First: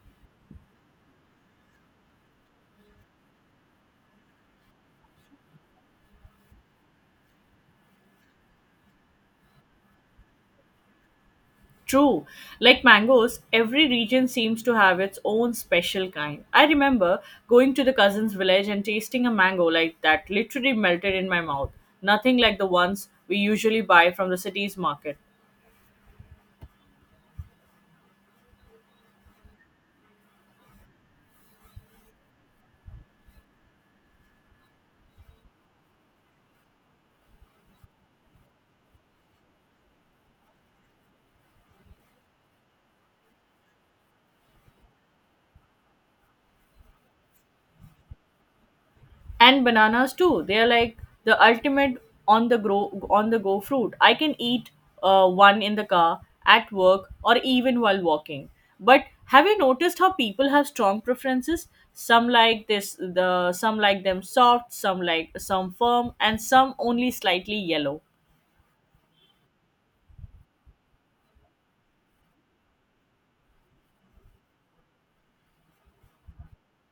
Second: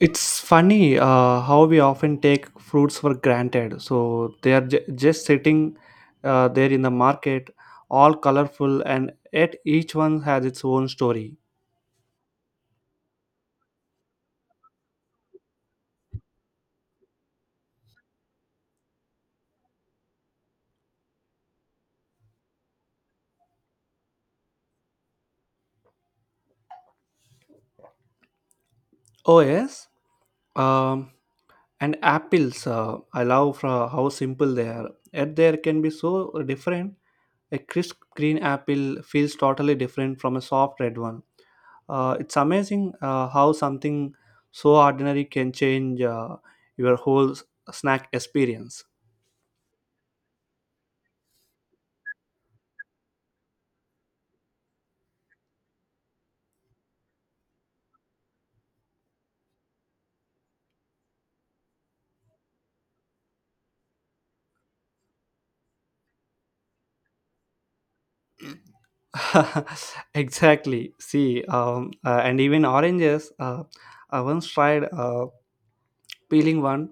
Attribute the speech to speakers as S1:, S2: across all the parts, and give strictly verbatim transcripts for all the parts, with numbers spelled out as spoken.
S1: It's funny uh, how we often take fruits for granted. So they are j- just sitting uh, there in the market, all colorful, and yet each one has its own story.
S2: True. Like mangoes, every region seems to have its own special kind. I remember going to the cousin's village and tasting a mango like that literally melted in my mouth. Nothing like the ones we usually buy from the city's market.
S1: Oh, yes. Um, and apples uh, I love for how simple they are yet there can be so different. A crisp green apple feels totally different from a soft red one. Uh, it's amazing uh, how something so ordinary can change uh, your whole s- snack experience.
S2: And bananas too, they are like the ultimate on the grow on the go fruit. I can eat uh, one in the car, at work, or even while walking. But have you noticed how people have strong preferences? Some like this the some like them soft, some like some firm, and some only slightly yellow.
S1: Exactly, see. Um, uh, and even oranges, uh, I once tried uh, peeling one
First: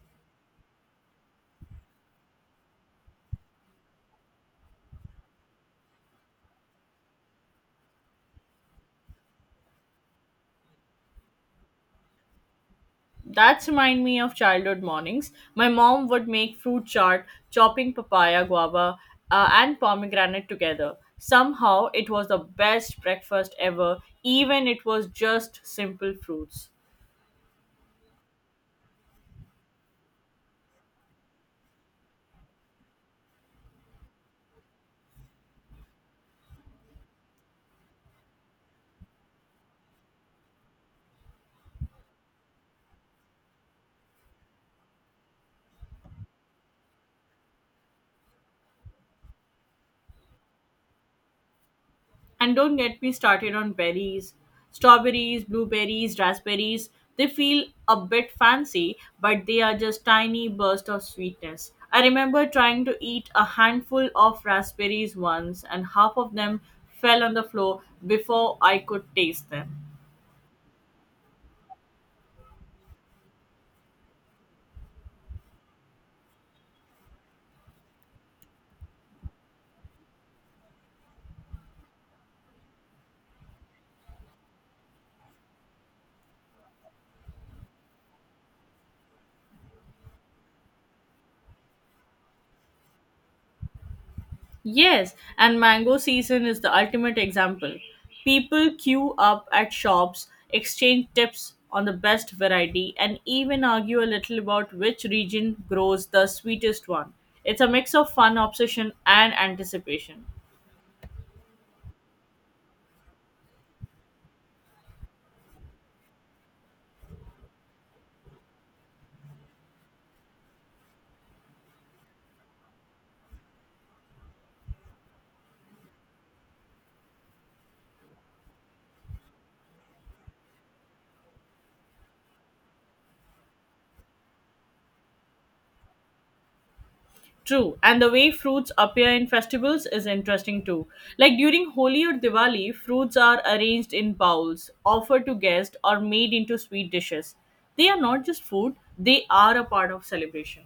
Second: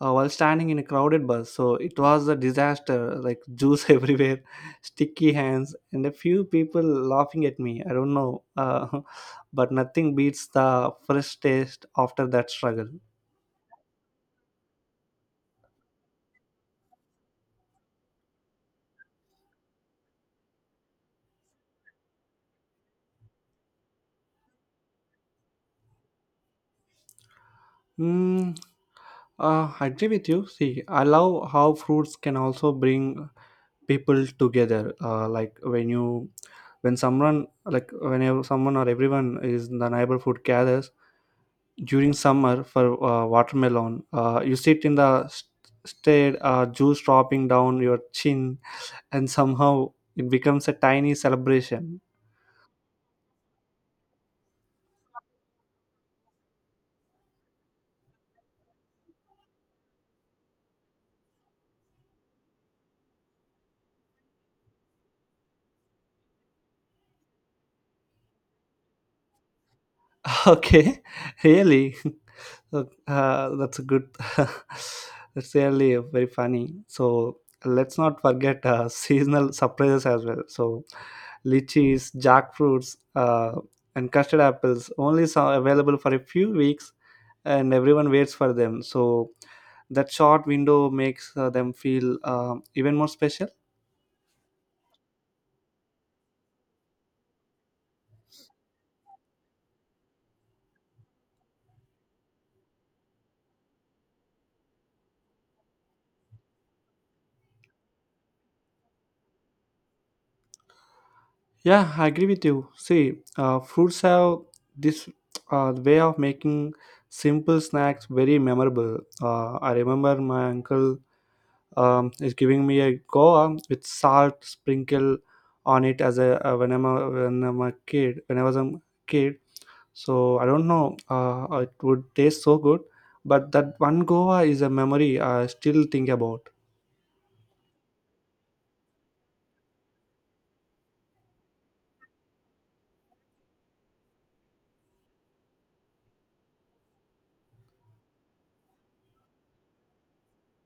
S1: uh, while standing in a crowded bus. So it was a disaster, like juice everywhere, sticky hands, and a few people laughing at me. I don't know, uh, but nothing beats the fresh taste after that struggle.
S2: That remind me of childhood mornings. My mom would make fruit chart, chopping papaya, guava, uh, and pomegranate together. Somehow, it was the best breakfast ever, even it was just simple fruits.
S1: Mm, uh, I agree with you. See, I love how fruits can also bring people together. Uh, like when you, when someone, like whenever someone or everyone is in the neighborhood gathers, during summer for uh, watermelon, uh, you sit in the st- shade, uh, juice dropping down your chin, and somehow it becomes a tiny celebration.
S2: And don't get me started on berries. Strawberries, blueberries, raspberries, they feel a bit fancy, but they are just tiny bursts of sweetness. I remember trying to eat a handful of raspberries once, and half of them fell on the floor before I could taste them.
S1: Okay, really. Uh, that's a good that's really very funny. So let's not forget uh, seasonal surprises as well. So lychees, jackfruits, uh, and custard apples only so available for a few weeks, and everyone waits for them. So that short window makes uh, them feel um even more special.
S2: Yes, and mango season is the ultimate example. People queue up at shops, exchange tips on the best variety, and even argue a little about which region grows the sweetest one. It's a mix of fun, obsession, and anticipation.
S1: Yeah, I agree with you. See, uh, fruits have this uh, way of making simple snacks very memorable. uh, I remember my uncle um, is giving me a goa with salt sprinkle on it as a uh, when i'm a when i'm a kid when I was a kid. So I don't know, uh, it would taste so good, but that one goa is a memory I still think about.
S2: True, and the way fruits appear in festivals is interesting too. Like during Holi or Diwali, fruits are arranged in bowls, offered to guests, or made into sweet dishes. They are not just food, they are a part of celebration.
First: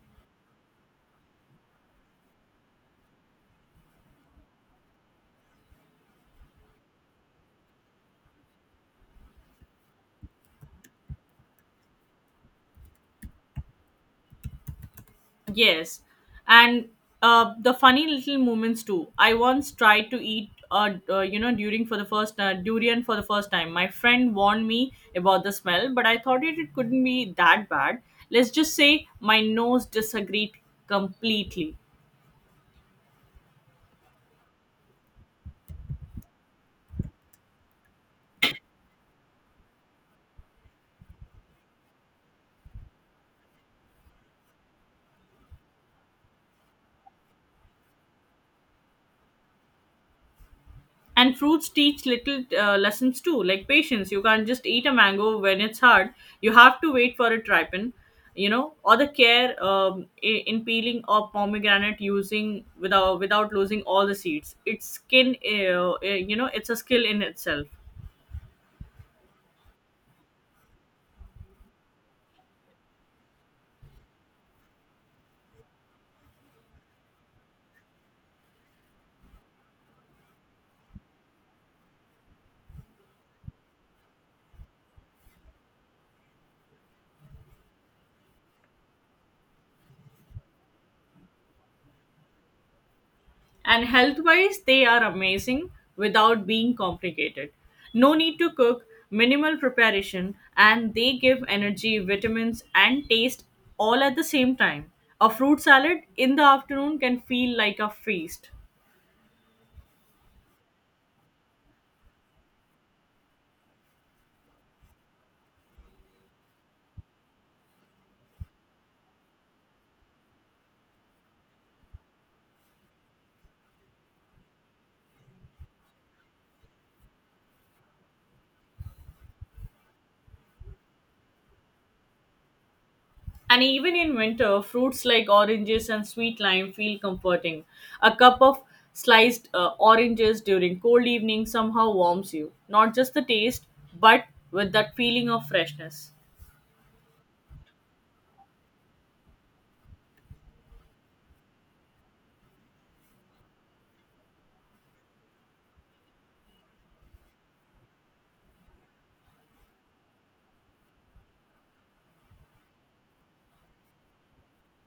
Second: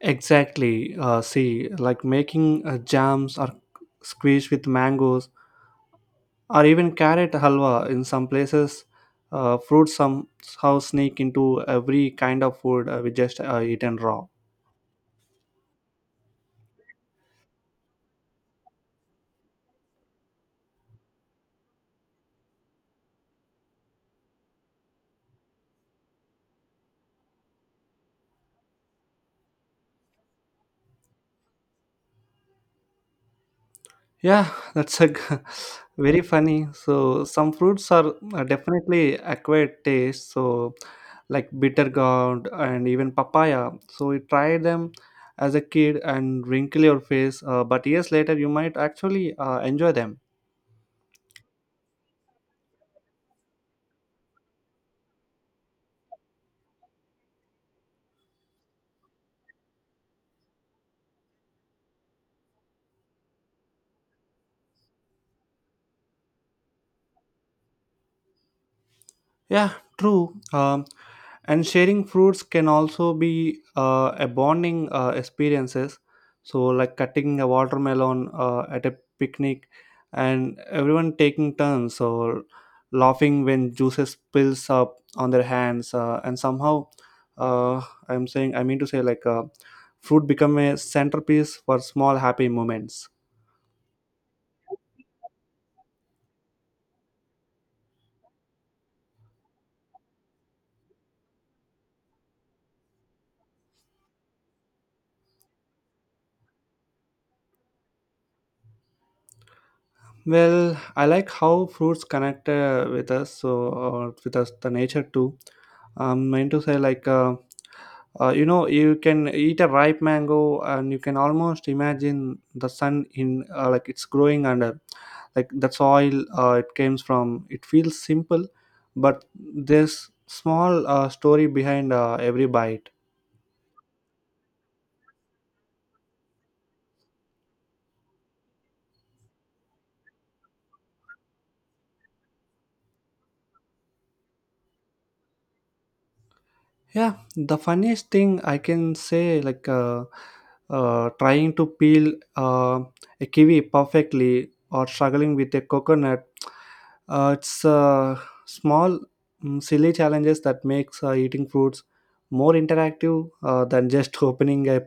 S1: Exactly. Uh, see, like making uh, jams or squeeze with mangoes or even carrot halwa in some places, uh, fruits somehow sneak into every kind of food uh, we just uh, eaten raw.
S2: Yes, and uh, the funny little moments too. I once tried to eat, uh, uh, you know, during for the first uh, durian for the first time. My friend warned me about the smell, but I thought it, it couldn't be that bad. Let's just say my nose disagreed completely.
S1: Yeah, that's a g- very funny. So some fruits are uh, definitely acquired taste. So like bitter gourd and even papaya. So we try them as a kid and wrinkle your face, uh, but years later you might actually uh, enjoy them.
S2: And fruits teach little uh, lessons too, like patience. You can't just eat a mango when it's hard, you have to wait for it ripen, you know. Or the care um, i- in peeling of pomegranate using without without losing all the seeds its skin. Uh, uh, you know, it's a skill in itself.
S1: Yeah, true. Um, and sharing fruits can also be uh, a bonding uh, experiences. So, like cutting a watermelon uh, at a picnic, and everyone taking turns or laughing when juices spills up on their hands, uh, and somehow, uh, I'm saying I mean to say like uh, fruit become a centerpiece for small happy moments.
S2: And health wise, they are amazing without being complicated. No need to cook, minimal preparation, and they give energy, vitamins, and taste all at the same time. A fruit salad in the afternoon can feel like a feast.
S1: Well, I like how fruits connect uh, with us, so or with us the nature too. I'm meant to say like uh, uh, you know, you can eat a ripe mango and you can almost imagine the sun in, uh, like it's growing under, like the soil uh, it comes from. It feels simple, but there's small uh, story behind uh, every bite.
S2: And even in winter, fruits like oranges and sweet lime feel comforting. A cup of sliced uh, oranges during cold evening somehow warms you. Not just the taste, but with that feeling of freshness.
S1: Yeah, the funniest thing I can say, like uh, uh, trying to peel uh, a kiwi perfectly or struggling with a coconut, uh, it's uh, small, mm, silly challenges that makes uh, eating fruits more interactive uh, than just opening a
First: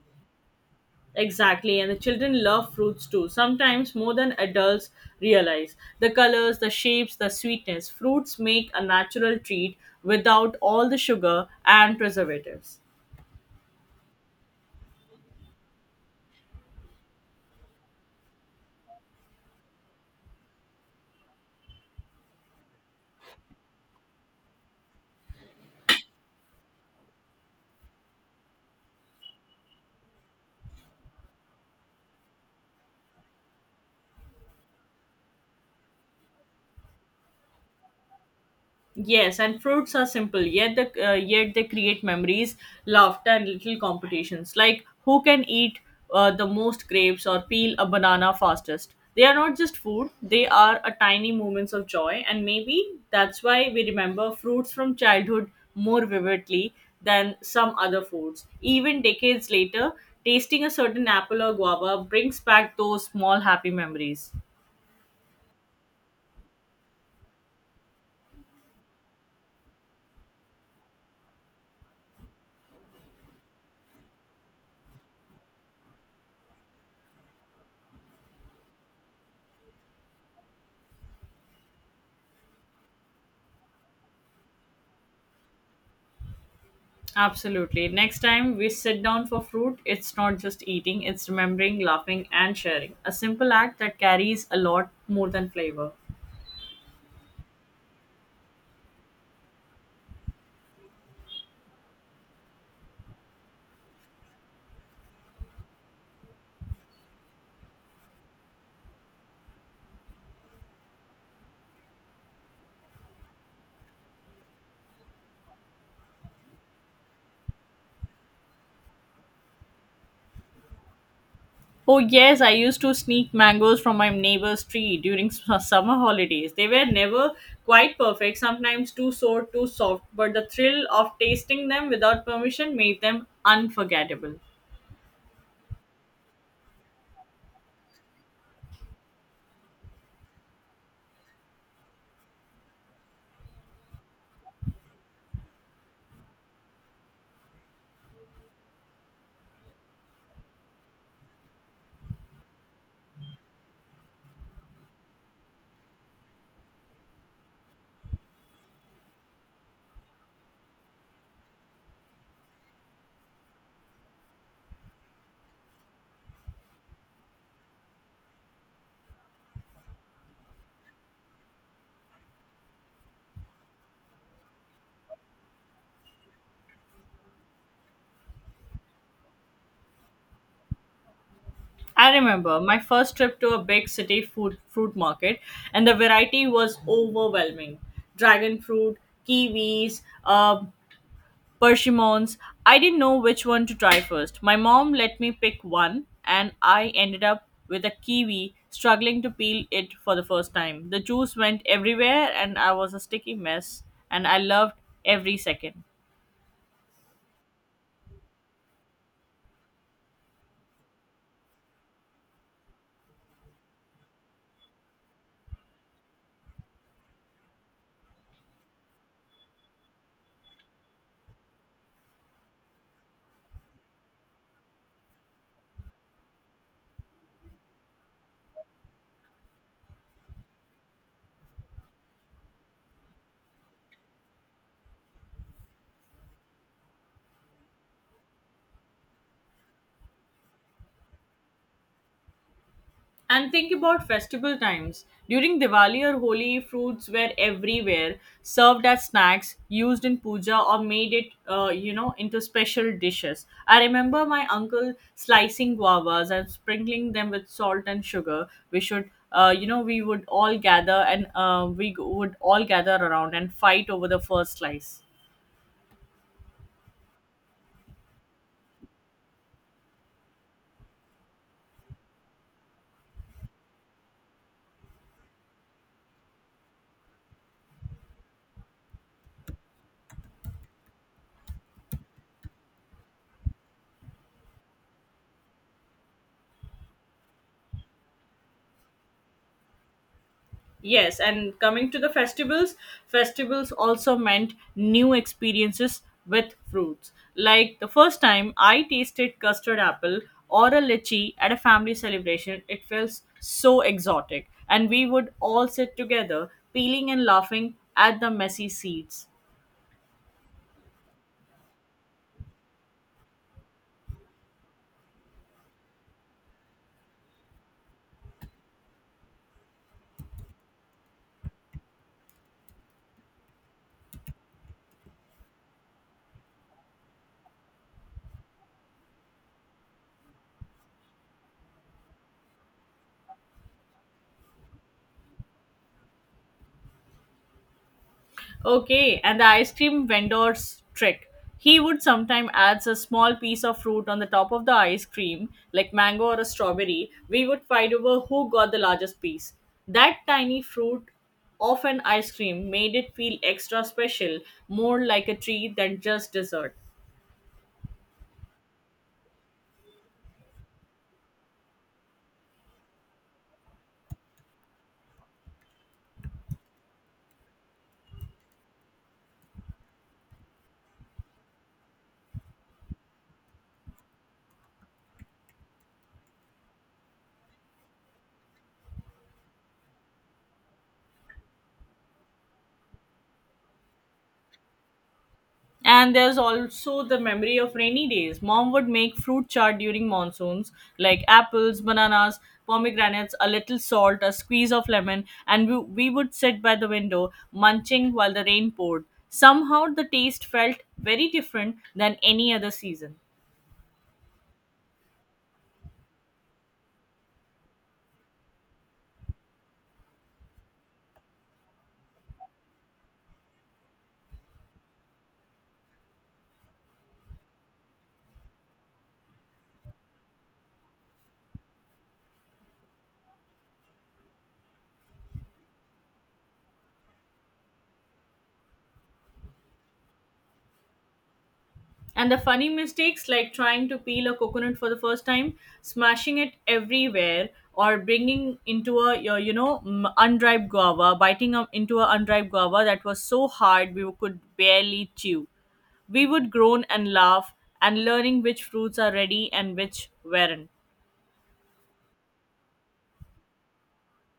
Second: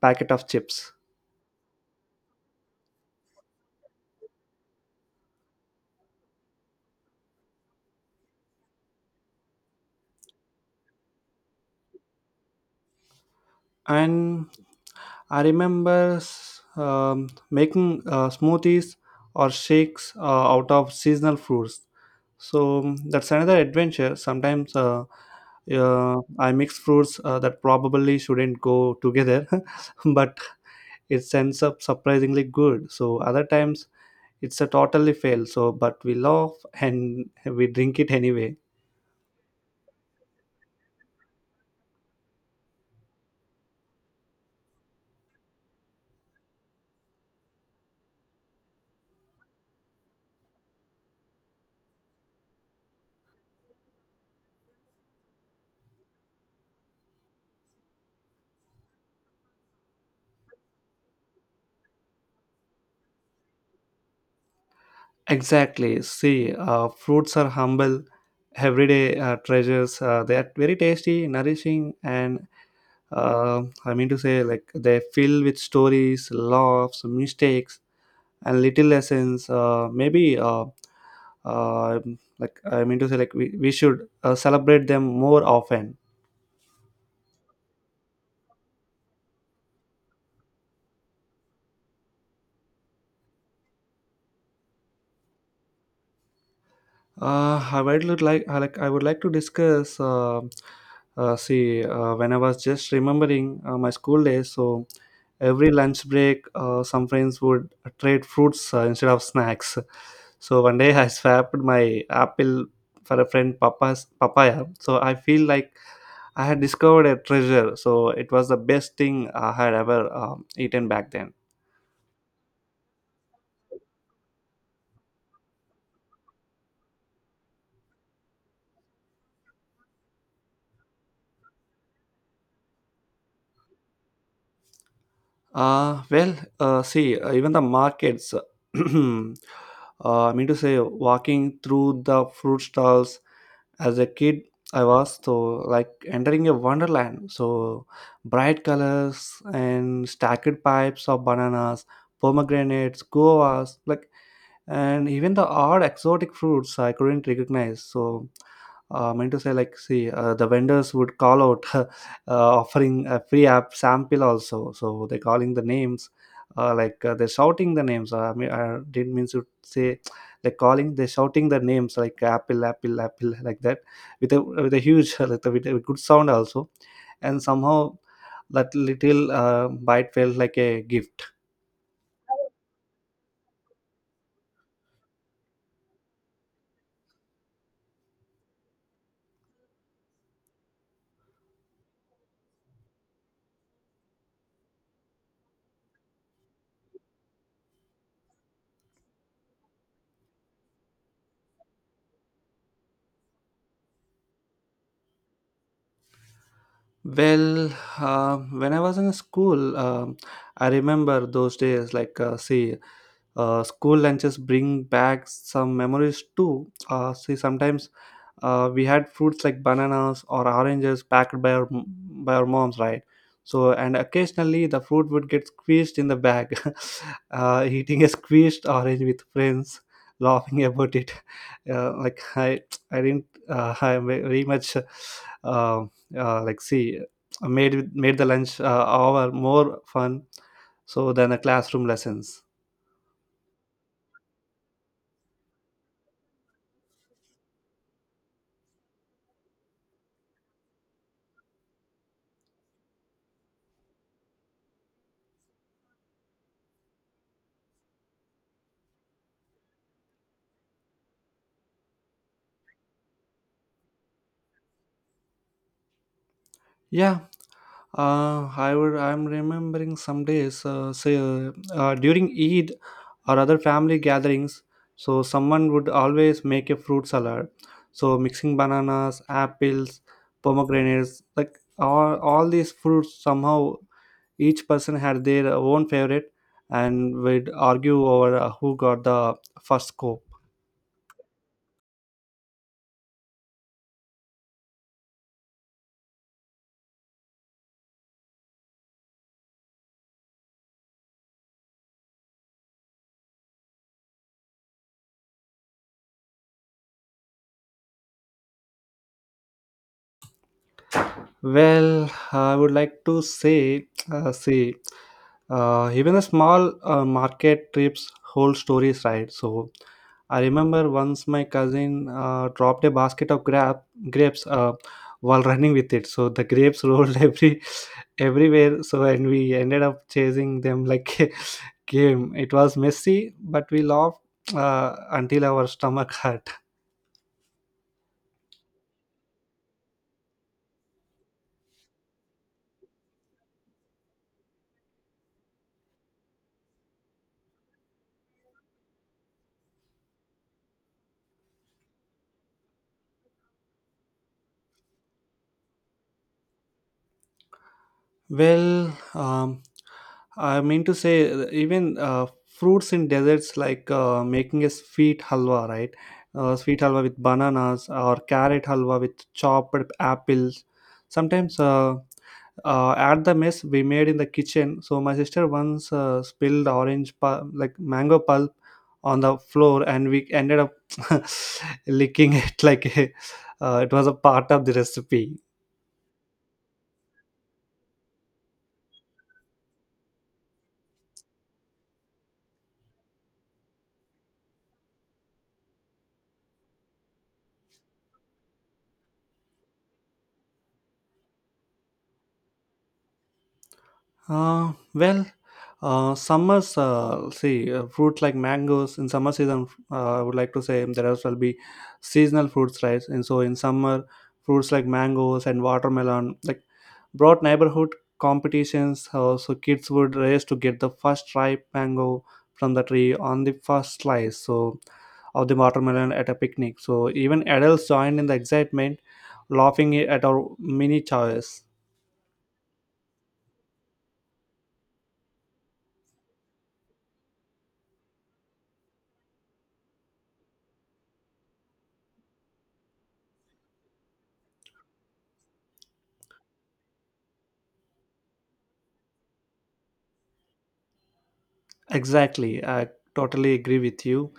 S1: packet of chips.
S2: Exactly, and the children love fruits too, sometimes more than adults realize. The colors, the shapes, the sweetness. Fruits make a natural treat without all the sugar and preservatives.
S1: And I remember s- um, making uh, smoothies or shakes uh, out of seasonal fruits. So um, that's another adventure. Sometimes uh, uh, I mix fruits uh, that probably shouldn't go together, but it ends up surprisingly good. So other times it's a totally fail. So but we laugh and we drink it anyway.
S2: Yes, and fruits are simple, yet the uh, yet they create memories, laughter, and little competitions. Like who can eat uh, the most grapes or peel a banana fastest. They are not just food; they are a tiny moments of joy, and maybe that's why we remember fruits from childhood more vividly than some other foods. Even decades later, tasting a certain apple or guava brings back those small happy memories.
S1: Exactly. See, uh, fruits are humble, everyday uh, treasures. Uh, they are very tasty, nourishing, and uh, I mean to say, like they fill with stories, laughs, mistakes, and little lessons. Uh, maybe, uh, uh, like I mean to say, like we, we should uh, celebrate them more often.
S2: Absolutely. Next time we sit down for fruit, it's not just eating, it's remembering, laughing, and sharing. A simple act that carries a lot more than flavor.
S1: Uh, I would look like I like I would like to discuss. Uh, uh, see, uh, when I was just remembering uh, my school days, so every lunch break, uh, some friends would trade fruits uh, instead of snacks. So one day I swapped my apple for a friend papa's papaya. So I feel like I had discovered a treasure. So it was the best thing I had ever um, eaten back then.
S2: Oh, yes, I used to sneak mangoes from my neighbor's tree during s- summer holidays. They were never quite perfect, sometimes too sour, too soft, but the thrill of tasting them without permission made them unforgettable.
S1: Uh, well, uh, see, uh, even the markets, uh, I mean to say, walking through the fruit stalls as a kid, I was so like entering a wonderland. So bright colors and stacked pipes of bananas, pomegranates, guavas, like and even the odd exotic fruits I couldn't recognize. So, uh, I meant to say, like, see, uh, the vendors would call out uh, offering a free app sample also. So they're calling the names, uh, like uh, they're shouting the names. I mean, I didn't mean to say like calling. They're shouting the names like apple, apple, apple, like that, with a with a huge like with a good sound also, and somehow that little uh, bite felt like a gift.
S2: I remember my first trip to a big city food fruit market, and the variety was overwhelming. Dragon fruit, kiwis, uh, persimmons. I didn't know which one to try first. My mom let me pick one, and I ended up with a kiwi, struggling to peel it for the first time. The juice went everywhere, and I was a sticky mess, and I loved every second.
S1: Well, uh, when I was in school, um I remember those days. Like, uh, see, uh, school lunches bring back some memories too. Uh, see, sometimes uh, we had fruits like bananas or oranges packed by our by our moms, right? So, and occasionally the fruit would get squeezed in the bag. Uh, eating a squeezed orange with friends, laughing about it. Uh, like I, I didn't. Uh, I very much, uh, uh, like see, made made the lunch uh, hour more fun so than the classroom lessons.
S2: And think about festival times. During Diwali or Holi, fruits were everywhere, served as snacks, used in puja, or made it, uh, you know, into special dishes. I remember my uncle slicing guavas and sprinkling them with salt and sugar. We should, uh, you know, we would all gather and uh, we g- would all gather around and fight over the first slice.
S1: Yeah, uh, I would. I'm remembering some days, uh, say uh, uh, during Eid or other family gatherings. So someone would always make a fruit salad. So mixing bananas, apples, pomegranates, like all all these fruits. Somehow each person had their own favorite, and would argue over uh, who got the first scoop.
S2: Yes, and coming to the festivals, festivals also meant new experiences with fruits. Like the first time I tasted custard apple or a lychee at a family celebration, it felt so exotic. And we would all sit together, peeling and laughing at the messy seeds.
S1: Well, I would like to say, uh, see, uh, even a small uh, market trips whole stories, right? So, I remember once my cousin uh, dropped a basket of grab grapes uh, while running with it. So the grapes rolled every everywhere. So and we ended up chasing them like a game. It was messy, but we laughed uh, until our stomach hurt.
S2: Okay, and the ice cream vendor's trick. He would sometimes adds a small piece of fruit on the top of the ice cream, like mango or a strawberry. We would fight over who got the largest piece. That tiny fruit of an ice cream made it feel extra special, more like a treat than just dessert.
S1: Well, um, I mean to say, uh, even uh, fruits in deserts, like uh, making a sweet halwa, right? Uh, sweet halwa with bananas or carrot halwa with chopped apples. Sometimes uh, uh, at the mess we made in the kitchen. So my sister once uh, spilled orange, pul- like mango pulp, on the floor, and we ended up licking it like a, uh, it was a part of the recipe.
S2: And there's also the memory of rainy days. Mom would make fruit chart during monsoons, like apples, bananas, pomegranates, a little salt, a squeeze of lemon, and we, we would sit by the window munching while the rain poured. Somehow the taste felt very different than any other season.
S1: Uh, well, uh, summers, uh, see, uh, fruits like mangoes in summer season, uh, I would like to say there as well be seasonal fruits, right? And so in summer, fruits like mangoes and watermelon, like brought neighborhood competitions. Uh, so kids would race to get the first ripe mango from the tree on the first slice so of the watermelon at a picnic, so even adults joined in the excitement, laughing at our mini choice.
S2: And the funny mistakes, like trying to peel a coconut for the first time, smashing it everywhere, or bringing into a your you know m- unripe guava, biting up into a unripe guava that was so hard we could barely chew. We would groan and laugh, and learning which fruits are ready and which weren't.
S1: Exactly, I totally agree with you.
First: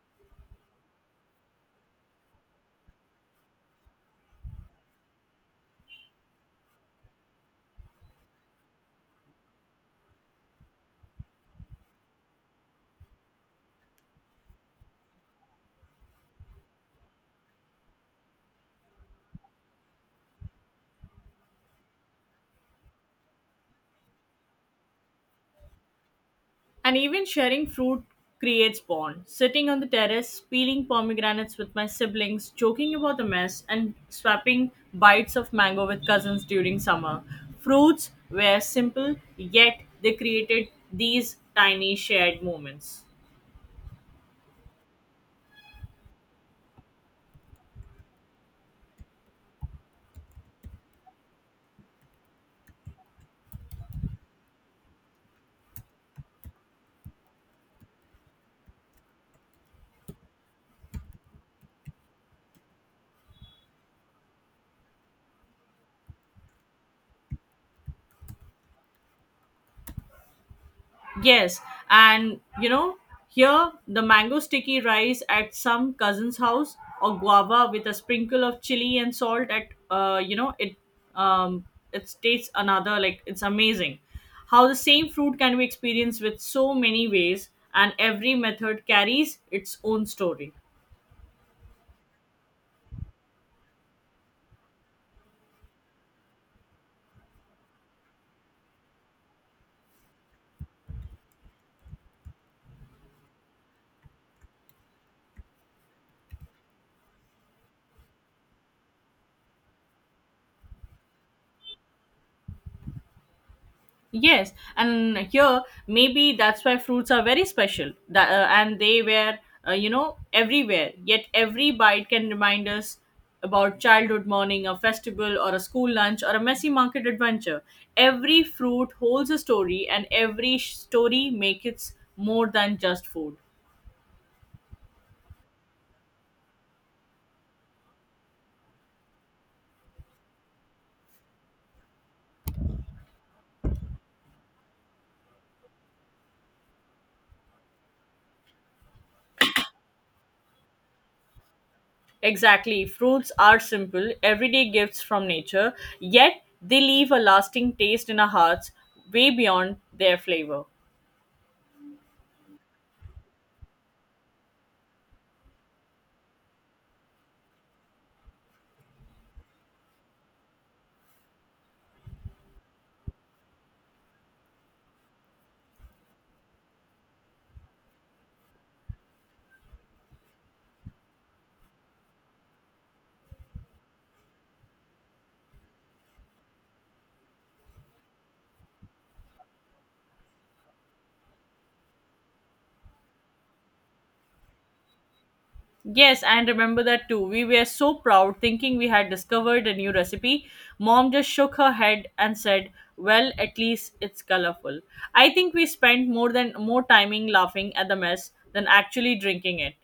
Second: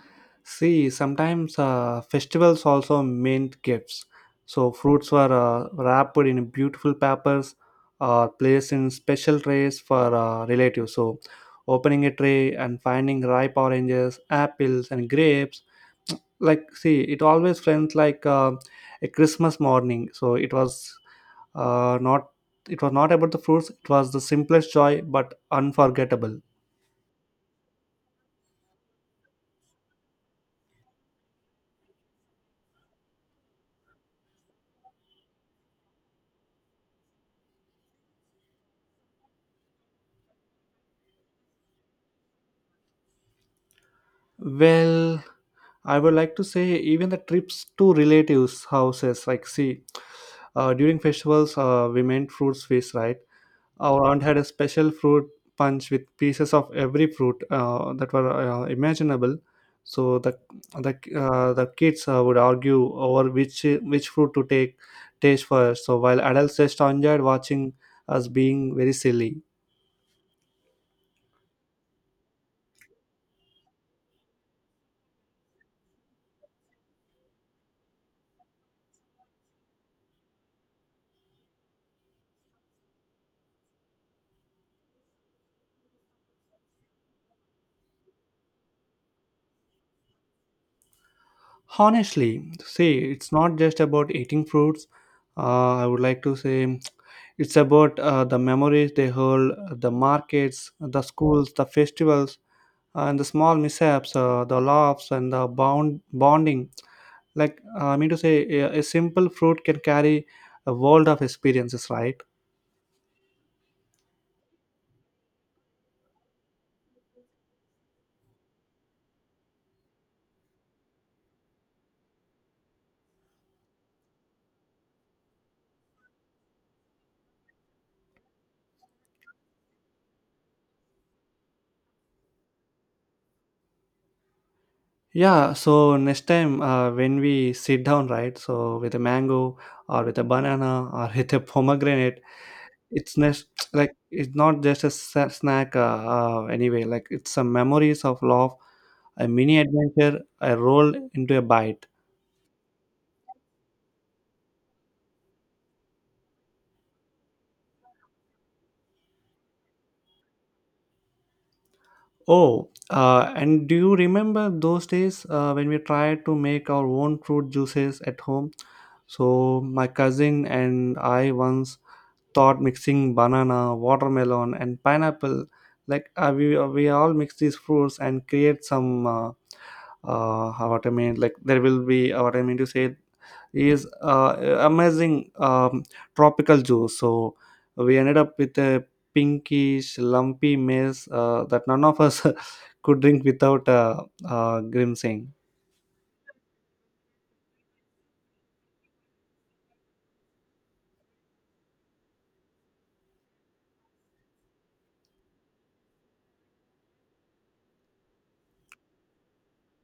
S1: See, sometimes uh, festivals also meant gifts. So fruits were uh, wrapped in beautiful papers or placed in special trays for uh, relatives. So opening a tray and finding ripe oranges, apples, and grapes. Like, see, it always felt like uh, a Christmas morning. So it was uh, not it was not about the fruits. It was the simplest joy, but unforgettable.
S2: And even sharing fruit creates bond. Sitting on the terrace, peeling pomegranates with my siblings, joking about the mess, and swapping bites of mango with cousins during summer. Fruits were simple, yet they created these tiny shared moments.
S1: Well, I would like to say even the trips to relatives' houses. Like, see, uh, during festivals, uh, we made fruits feast, right? Our aunt had a special fruit punch with pieces of every fruit uh, that were uh, imaginable. So the the uh, the kids uh, would argue over which which fruit to take taste first. So while adults just enjoyed watching us being very silly.
S2: Yes, and you know, here the mango sticky rice at some cousin's house or guava with a sprinkle of chili and salt at uh you know it um it tastes another. Like, it's amazing how the same fruit can be experienced with so many ways, and every method carries its own story.
S1: Honestly, see, it's not just about eating fruits. Uh, I would like to say it's about uh, the memories they hold, the markets, the schools, the festivals, uh, and the small mishaps, uh, the laughs, and the bound bonding. Like uh, I mean to say, a, a simple fruit can carry a world of experiences, right?
S2: Yes, and here maybe that's why fruits are very special. That uh, and they were uh, you know everywhere. Yet every bite can remind us about childhood morning, a festival, or a school lunch, or a messy market adventure. Every fruit holds a story, and every sh- story makes it more than just food.
S1: Yeah. So next time uh, when we sit down, right? So with a mango or with a banana or with a pomegranate it's nes- like it's not just a sa- snack uh, uh, anyway like it's some memories of love, a mini adventure I rolled into a bite.
S2: Exactly, fruits are simple, everyday gifts from nature. Yet they leave a lasting taste in our hearts, way beyond their flavor.
S1: oh uh, and do you remember those days uh, when we tried to make our own fruit juices at home? So my cousin and I once thought mixing banana, watermelon and pineapple, like uh, we, we all mix these fruits and create some uh, uh how what I mean like there will be uh, what I mean to say is uh, amazing, um, tropical juice. So we ended up with a pinkish lumpy mess uh, that none of us could drink without uh, uh, grimsing.
S2: Yes, and remember that too. We were so proud, thinking we had discovered a new recipe. Mom just shook her head and said, "Well, at least it's colorful." I think we spent more than more timing laughing at the mess than actually drinking it.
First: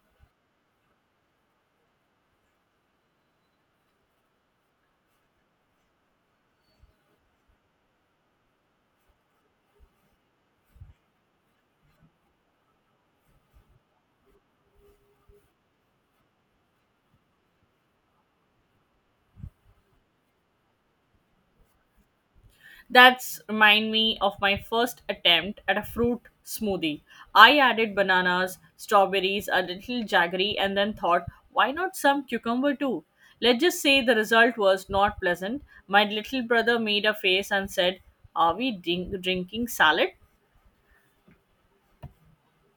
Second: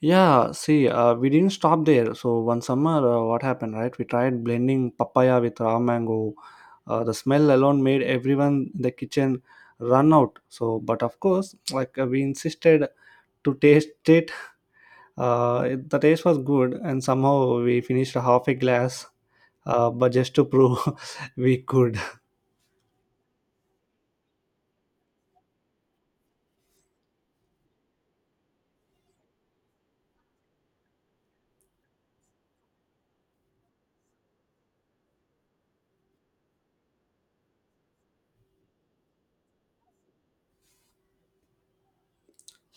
S1: Yeah, see, uh, we didn't stop there. So one summer, uh, what happened, right? We tried blending papaya with raw mango. Uh, the smell alone made everyone in the kitchen run out. So but of course, like uh, we insisted to taste it. Uh, it- the taste was good, and somehow we finished half a glass, uh, but just to prove we could.
S2: That's remind me of my first attempt at a fruit smoothie. I added bananas, strawberries, a little jaggery, and then thought, why not some cucumber too? Let's just say the result was not pleasant. My little brother made a face and said, "Are we drink- drinking salad?"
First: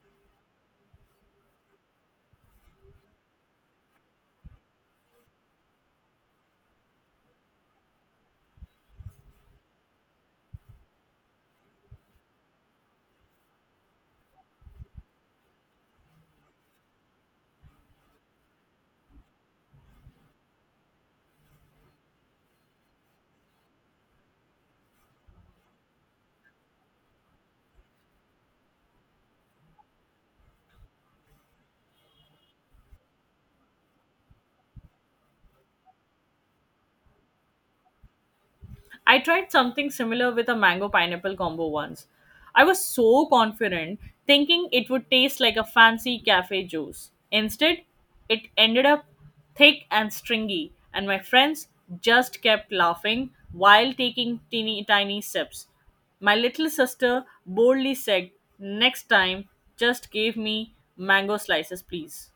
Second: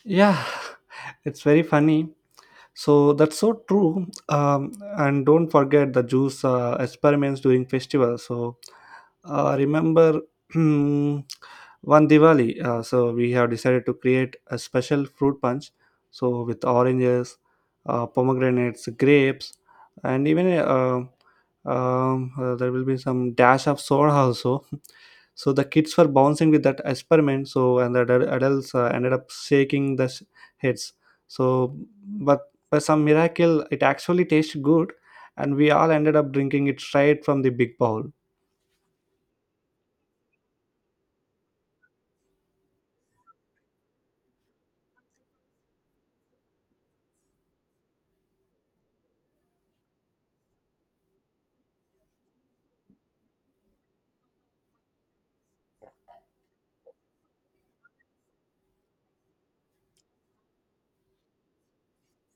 S1: Yeah, it's very funny. So that's so true. Um, and don't forget the juice uh, experiments during festivals. So uh, remember one Diwali, uh, so we have decided to create a special fruit punch, so with oranges, uh, pomegranates, grapes, and even uh, um, uh, there will be some dash of soda also. So the kids were bouncing with that experiment. So and the adul- adults uh, ended up shaking the s- heads. So but by some miracle it actually tasted good, and we all ended up drinking it straight from the big bowl.
S2: I tried something similar with a mango pineapple combo once. I was so confident, thinking it would taste like a fancy cafe juice. Instead, it ended up thick and stringy, and my friends just kept laughing while taking teeny tiny sips. My little sister boldly said, "Next time, just give me mango slices, please."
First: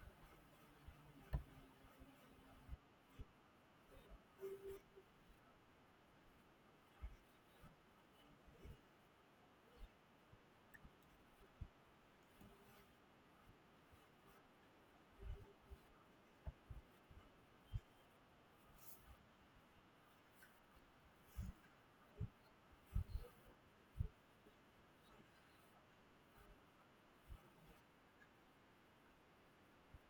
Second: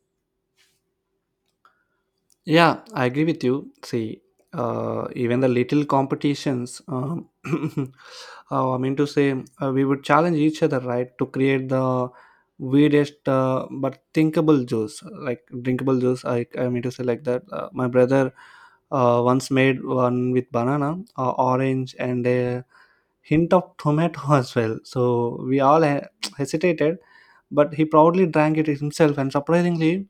S1: Yeah, I agree with you. See, uh, even the little competitions, um, uh, I mean to say uh, we would challenge each other, right, to create the weirdest, uh, but thinkable juice, like drinkable juice, i, I mean to say, like that. Uh, my brother uh, once made one with banana, uh, orange and a hint of tomato as well. So we all he- hesitated, but he proudly drank it himself, and surprisingly,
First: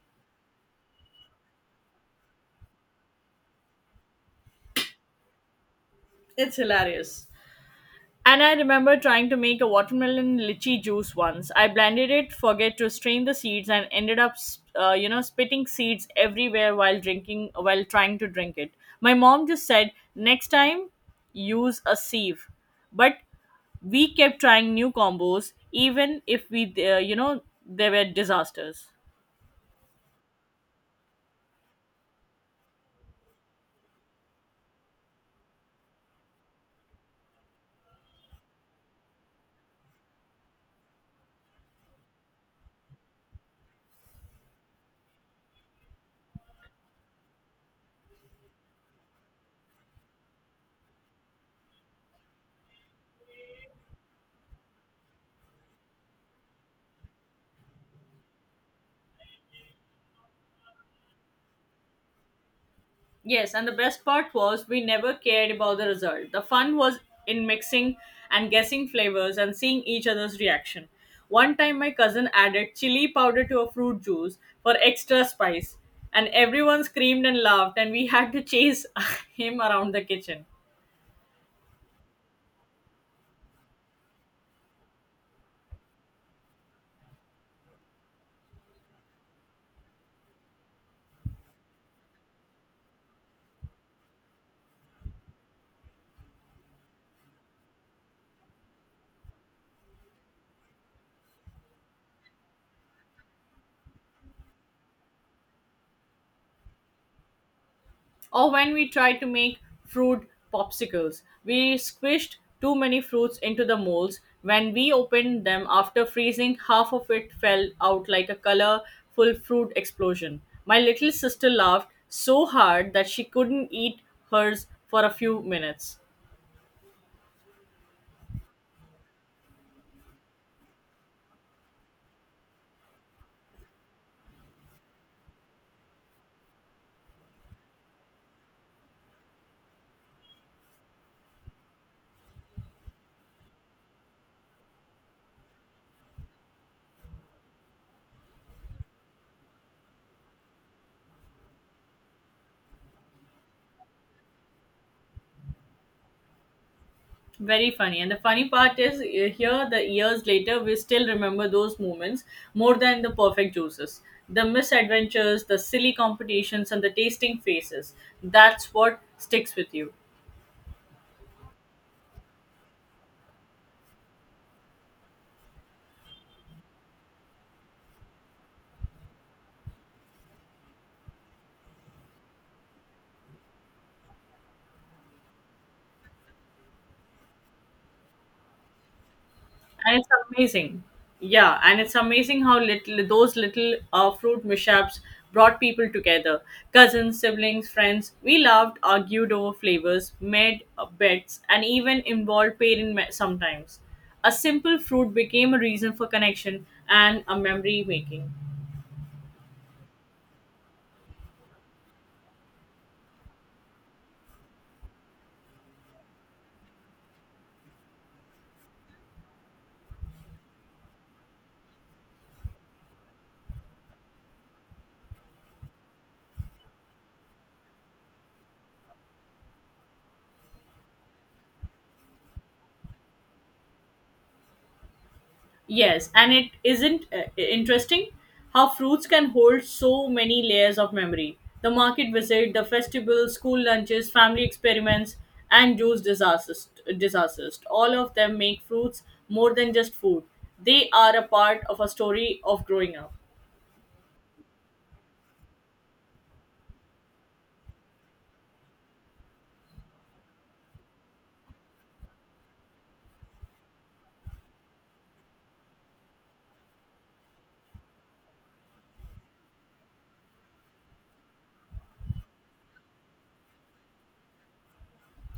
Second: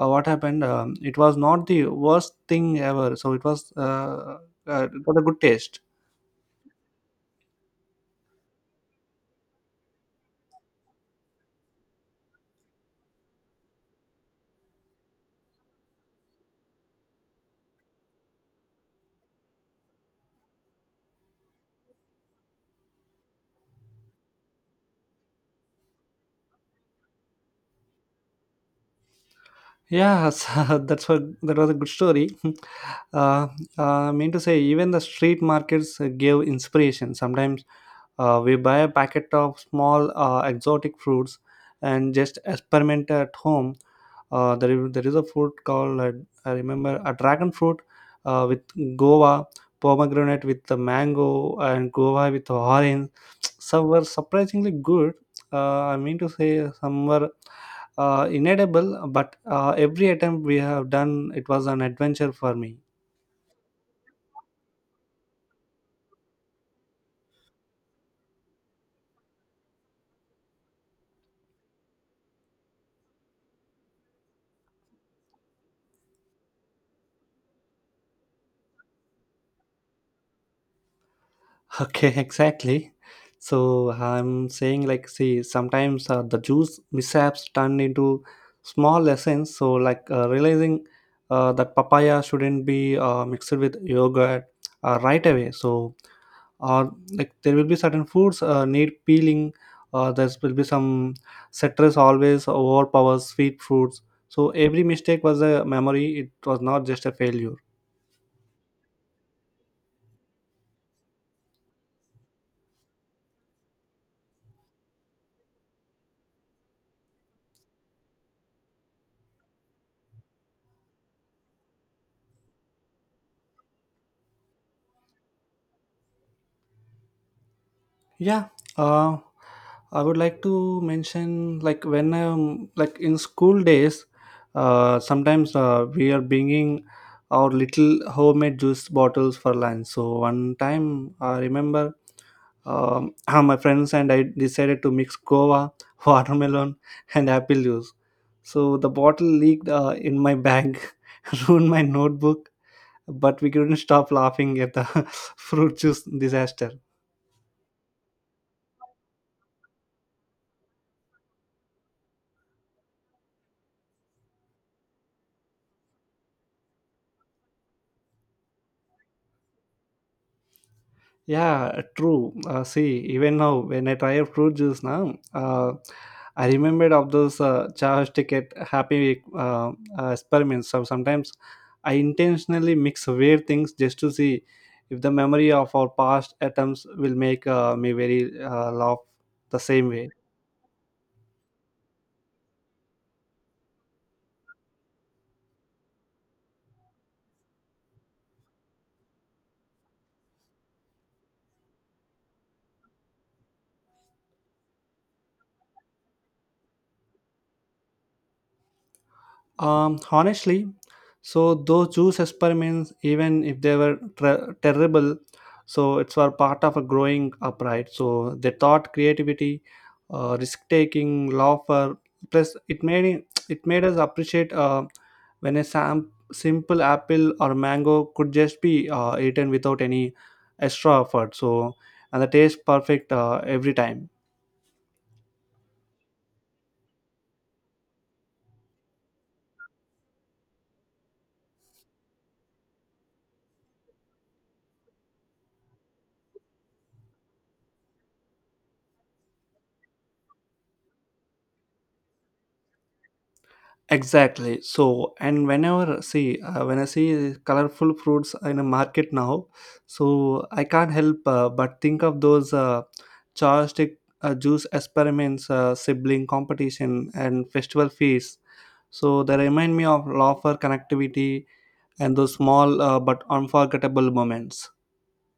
S1: uh, what happened, um, it was not the worst thing ever. So it was uh, uh, it got a good taste.
S2: It's hilarious. And I remember trying to make a watermelon lychee juice once. I blended it, forget to strain the seeds, and ended up, uh, you know, spitting seeds everywhere while drinking, while trying to drink it. My mom just said, "Next time, use a sieve." But we kept trying new combos, even if we, uh, you know, they were disasters.
S1: Yeah, so that's what, that was a good story. uh, uh, I mean to say Even the street markets uh, gave inspiration sometimes. Uh, we buy a packet of small uh, exotic fruits and just experiment at home. Uh, there, is, there is a fruit called, uh, I remember, a dragon fruit uh, with guava, pomegranate with the mango, and guava with orange. Some were surprisingly good. Uh, I mean to say, some were uh, inedible, but uh, every attempt we have done, it was an adventure for me.
S2: Yes, and the best part was we never cared about the result. The fun was in mixing and guessing flavors and seeing each other's reaction. One time, my cousin added chili powder to a fruit juice for extra spice, and everyone screamed and laughed, and we had to chase him around the kitchen.
S1: Okay, exactly. So I'm saying, like, see, sometimes uh, the juice mishaps turn into small lessons. So like, uh, realizing uh, that papaya shouldn't be uh, mixed with yogurt uh, right away. So or like there will be certain foods uh, need peeling. Uh, there will be some citrus always overpowers sweet fruits. So every mistake was a memory. It was not just a failure.
S2: Or when we tried to make fruit popsicles, we squished too many fruits into the molds. When we opened them after freezing, half of it fell out like a colorful fruit explosion. My little sister laughed so hard that she couldn't eat hers for a few minutes.
S1: Yeah, uh, I would like to mention, like, when I'm like in school days, uh, sometimes uh, we are bringing our little homemade juice bottles for lunch. So one time I remember, um, my friends and I decided to mix guava, watermelon, and apple juice. So the bottle leaked uh, in my bag, ruined my notebook, but we couldn't stop laughing at the fruit juice disaster.
S2: Very funny. And the funny part is, eh, here, the years later, we still remember those moments more than the perfect juices. The misadventures, the silly competitions, and the tasting faces. That's what sticks with you.
S1: Yeah, true. Uh, see, even now when I try out fruit juice now, uh, I remembered of those uh, charge ticket happy uh, uh, experiments. So sometimes I intentionally mix weird things just to see if the memory of our past attempts will make uh, me very uh, laugh the same
S2: And it's
S1: way.
S2: amazing yeah and it's amazing how little those little uh, fruit mishaps brought people together. Cousins, siblings, friends, we laughed, argued over flavors, made uh, bets, and even involved parents ma- sometimes. A simple fruit became a reason for connection and a memory making.
S1: Um, honestly, so those juice experiments, even if they were ter- terrible, so it's were part of a growing up, right? So they taught creativity, uh, risk taking, laughter. Plus, it made it made us appreciate uh, when a sam- simple apple or mango could just be uh, eaten without any extra effort. So and the taste perfect uh, every time.
S2: Yes, and it isn't uh, interesting how fruits can hold so many layers of memory. The market visit, the festival, school lunches, family experiments, and juice disasters, disasters. All of them make fruits more than just food. They are a part of a story of growing up.
S1: Exactly. So, and whenever, see, uh, when I see colorful fruits in a market now, so I can't help, uh, but think of those uh, chopstick uh, juice experiments, uh, sibling competition, and festival feasts. So they remind me of laughter, connectivity, and those small, uh, but unforgettable moments.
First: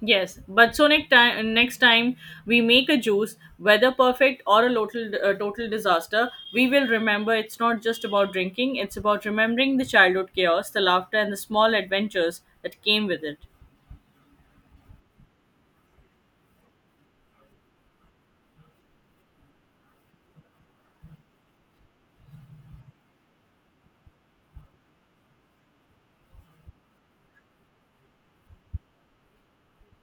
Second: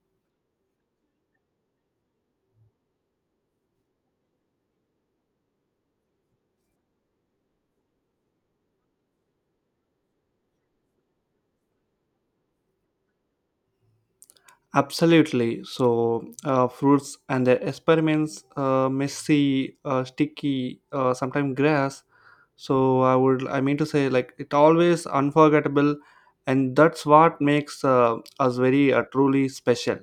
S2: Yes, but so next time, next time we make a juice, whether perfect or a total uh, total disaster, we will remember it's not just about drinking; it's about remembering the childhood chaos, the laughter, and the small adventures that came with it.
S1: Absolutely. So uh, fruits and their experiments, uh, messy, uh, sticky, uh, sometimes grass, so I would I mean to say like it always unforgettable, and that's what makes uh, us very uh, truly special.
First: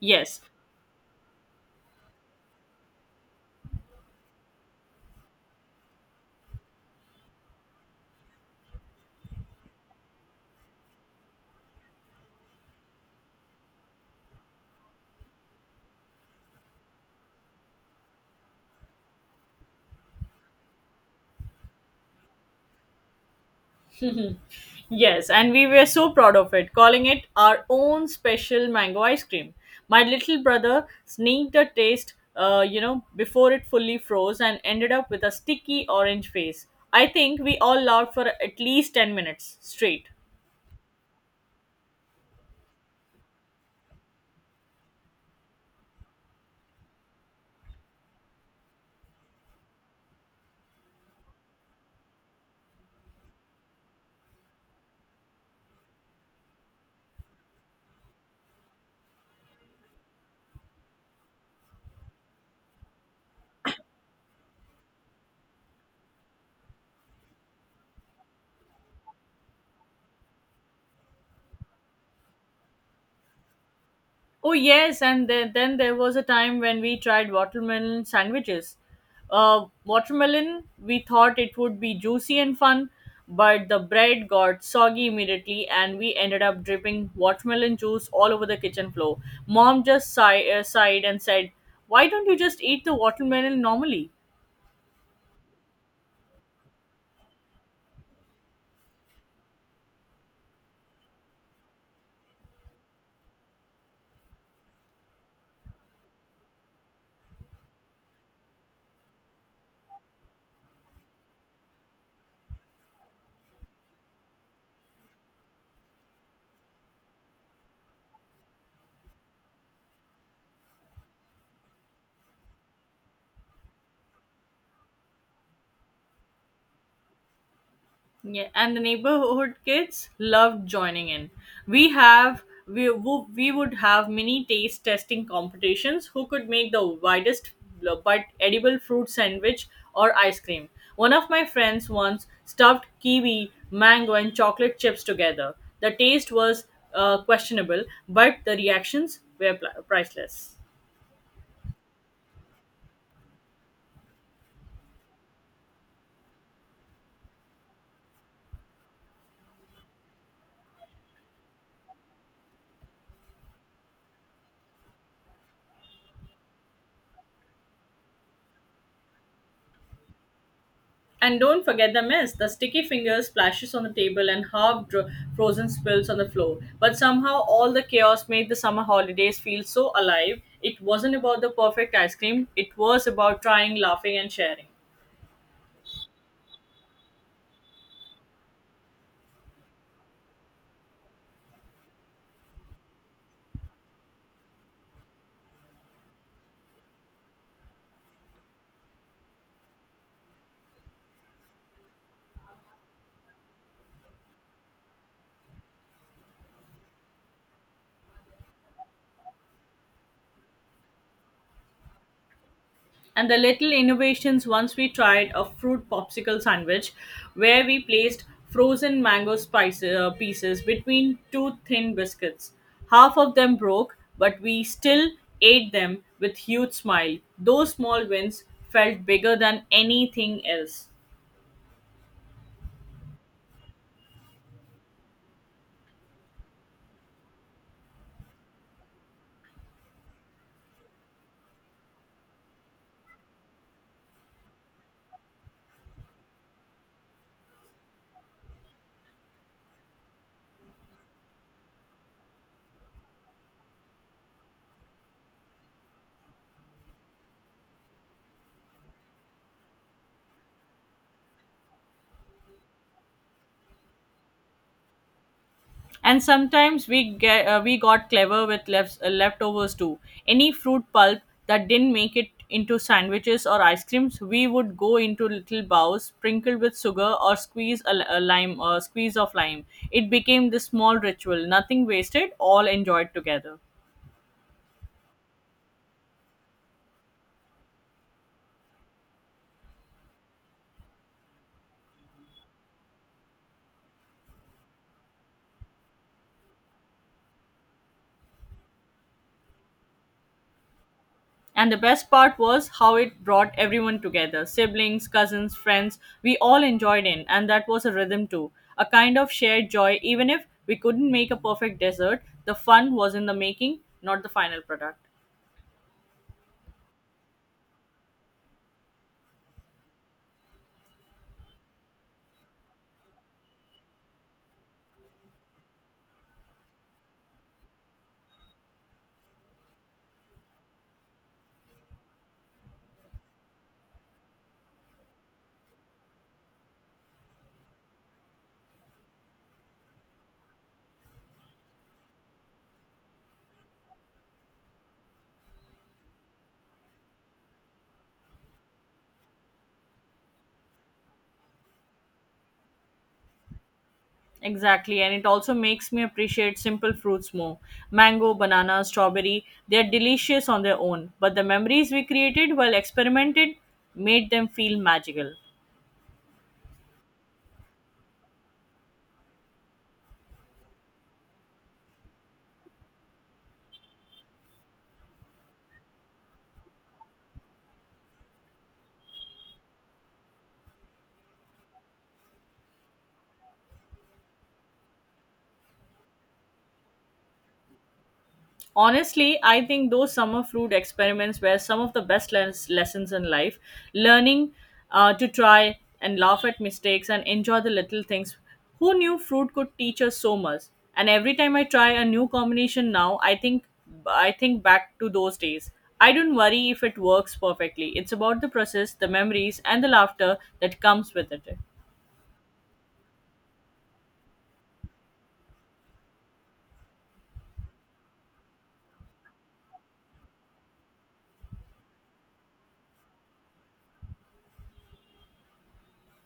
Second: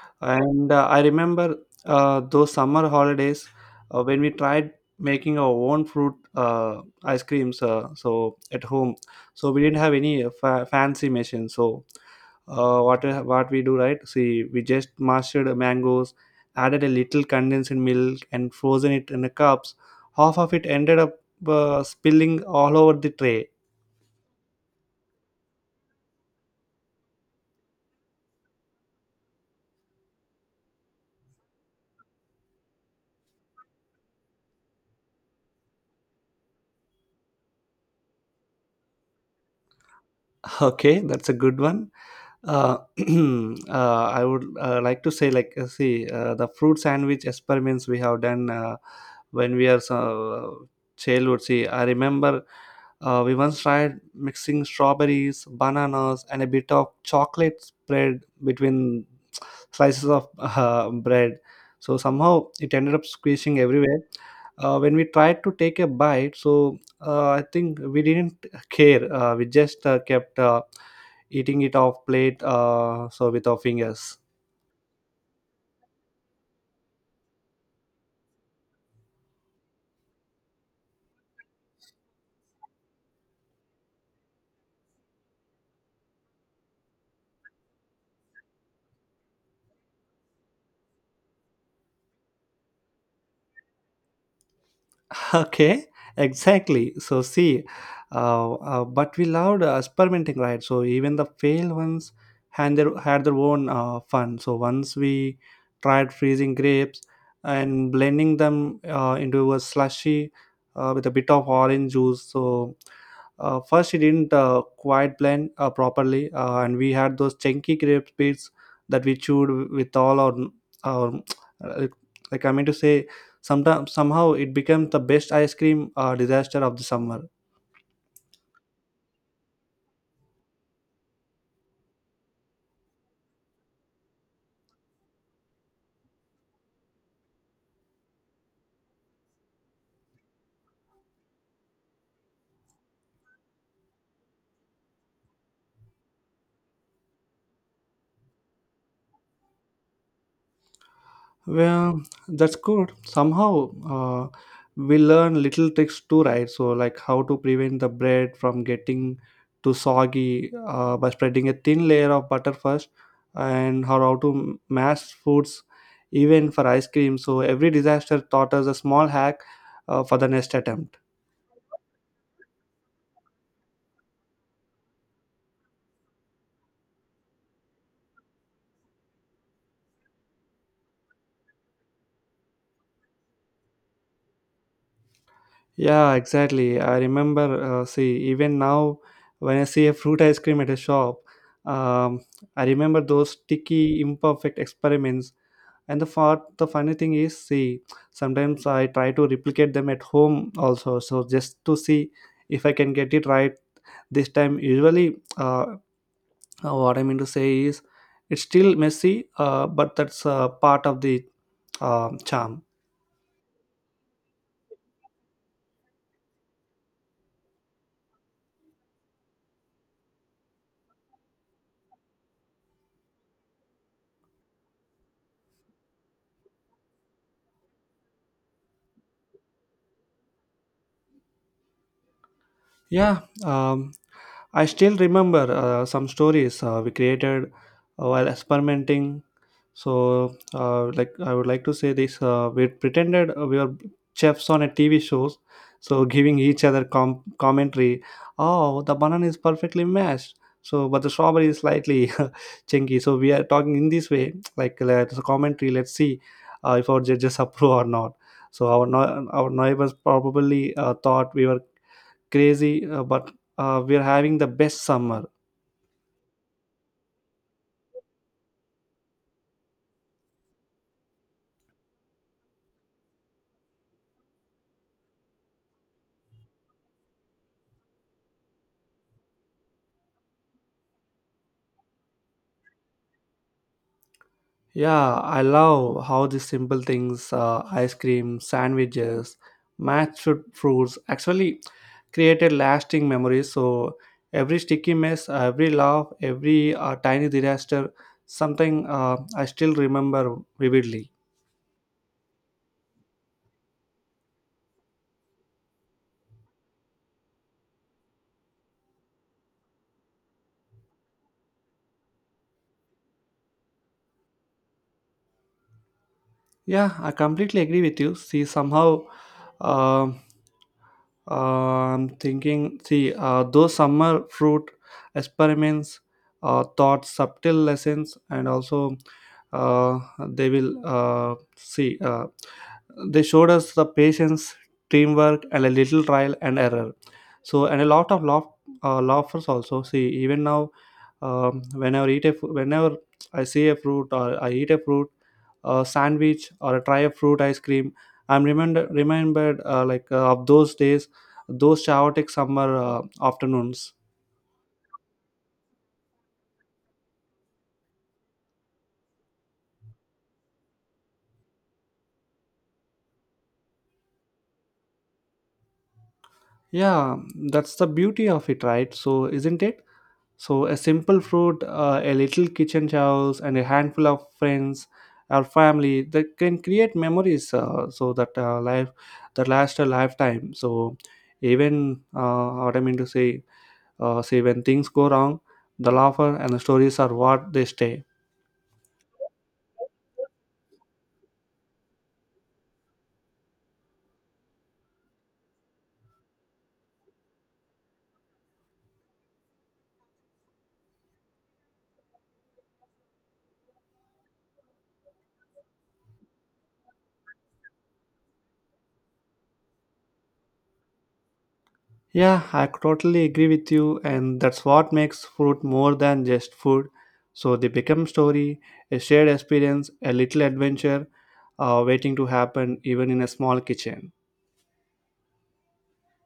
S2: Yes,
S1: And uh, I remember uh, those summer holidays uh, when we tried making our own fruit uh, ice creams. Uh, so at home, so we didn't have any uh, fa- fancy machine. So uh, what what we do, right? See, we just mashed mangoes, added a little condensed milk, and frozen it in the cups. Half of it ended up uh, spilling all over the tray.
S2: yes, and we were so proud of it, calling it our own special mango ice cream. My little brother sneaked a taste, uh, you know, before it fully froze, and ended up with a sticky orange face. I think we all laughed for at least ten minutes straight.
S1: Okay, that's a good one. Uh, uh, I would uh, like to say, like, uh, see, uh, the fruit sandwich experiments we have done uh, when we are so childhood. See, I remember uh, we once tried mixing strawberries, bananas, and a bit of chocolate spread between slices of uh, bread. So somehow it ended up squishing everywhere. Uh, when we tried to take a bite, so uh, I think we didn't care. Uh, we just uh, kept uh, eating it off plate, uh, so with our fingers.
S2: Oh yes, and then, then there was a time when we tried watermelon sandwiches. Uh, watermelon, we thought it would be juicy and fun, but the bread got soggy immediately, and we ended up dripping watermelon juice all over the kitchen floor. Mom just sigh, uh, sighed and said, "Why don't you just eat the watermelon normally?"
S1: Okay, exactly. So see, uh, uh, but we loved uh, experimenting, right? So even the failed ones had their, had their own uh, fun. So once we tried freezing grapes and blending them uh, into a slushy uh, with a bit of orange juice. So uh, first it didn't uh, quite blend uh, properly, uh, and we had those chunky grape bits that we chewed with all our, our like, like I mean to say Sometimes somehow it became the best ice cream uh, disaster of the summer.
S2: Yeah, and the neighborhood kids loved joining in. We have we wo- we would have mini taste testing competitions. Who could make the widest uh, but edible fruit sandwich or ice cream? One of my friends once stuffed kiwi, mango, and chocolate chips together. The taste was uh, questionable, but the reactions were pl- priceless.
S1: Well, that's good. Somehow uh, we learn little tricks too, right? So like how to prevent the bread from getting too soggy uh, by spreading a thin layer of butter first, and how how to mash foods even for ice cream. So every disaster taught us a small hack uh, for the next attempt.
S2: And don't forget the mess. The sticky finger splashes on the table and half dro- frozen spills on the floor. But somehow, all the chaos made the summer holidays feel so alive. It wasn't about the perfect ice cream, it was about trying, laughing, and sharing.
S1: Yeah, exactly. I remember, uh, see, even now when I see a fruit ice cream at a shop, um, I remember those sticky, imperfect experiments. And the far, the funny thing is, see, sometimes I try to replicate them at home also. So just to see if I can get it right this time. Usually, uh, uh, what I mean to say is, it's still messy, uh, but that's uh, part of the uh, charm.
S2: And the little innovations, once we tried a fruit popsicle sandwich where we placed frozen mango spice uh, pieces between two thin biscuits. Half of them broke, but we still ate them with huge smile. Those small wins felt bigger than anything else.
S1: Yeah, um, I still remember uh, some stories uh, we created uh, while experimenting. So, uh, like I would like to say this: uh, we pretended uh, we were chefs on a T V shows, so giving each other com- commentary. Oh, the banana is perfectly mashed. So, but the strawberry is slightly chunky. So we are talking in this way, like let's commentary. Let's see uh, if our judges approve or not. So our no- our neighbors probably uh, thought we were crazy, uh, but uh, we're having the best summer.
S2: And sometimes we get uh, we got clever with lefts, uh, leftovers too. Any fruit pulp that didn't make it into sandwiches or ice creams, we would go into little bowls sprinkled with sugar or squeeze a, li- a lime or squeeze of lime. It became this small ritual, nothing wasted, all enjoyed together.
S1: Yeah, I love how these simple things, uh, ice cream, sandwiches, mashed fruits, actually created lasting memories. So every sticky mess, every laugh, every uh, tiny disaster, something uh, I still remember vividly.
S2: And the best part was how it brought everyone together: siblings, cousins, friends. We all enjoyed it, and that was a rhythm too. A kind of shared joy, even if we couldn't make a perfect dessert, the fun was in the making, not the final product.
S1: Yeah, I completely agree with you. See, somehow, uh, uh, I'm thinking. See, uh, those summer fruit experiments uh, taught subtle lessons, and also uh, they will uh, see. Uh, they showed us the patience, teamwork, and a little trial and error. So, and a lot of laugh, uh, laughers also. See, even now, um, whenever eat a, fru- whenever I see a fruit or I eat a fruit, a sandwich or a try of fruit ice cream. I'm remember remembered uh, like uh, of those days, those chaotic summer uh, afternoons.
S2: Exactly, and it also makes me appreciate simple fruits more. Mango, banana, strawberry, they're delicious on their own, but the memories we created while experimented made them feel magical.
S1: Yeah, that's the beauty of it, right? So isn't it? So a simple fruit, uh, a little kitchen chores, and a handful of friends or family that can create memories. Uh, so that uh, life that last a lifetime. So even uh, what I mean to say, uh, say when things go wrong, the laughter and the stories are what they stay.
S2: Honestly, I think those summer fruit experiments were some of the best les- lessons in life. Learning uh, to try and laugh at mistakes and enjoy the little things. Who knew fruit could teach us so much? And every time I try a new combination now, I think I think back to those days. I don't worry if it works perfectly. It's about the process, the memories, and the laughter that comes with it.
S1: Yeah, I could totally agree with you, and that's what makes food more than just food. So they become story, a shared experience, a little adventure, uh, waiting to happen, even in a small kitchen.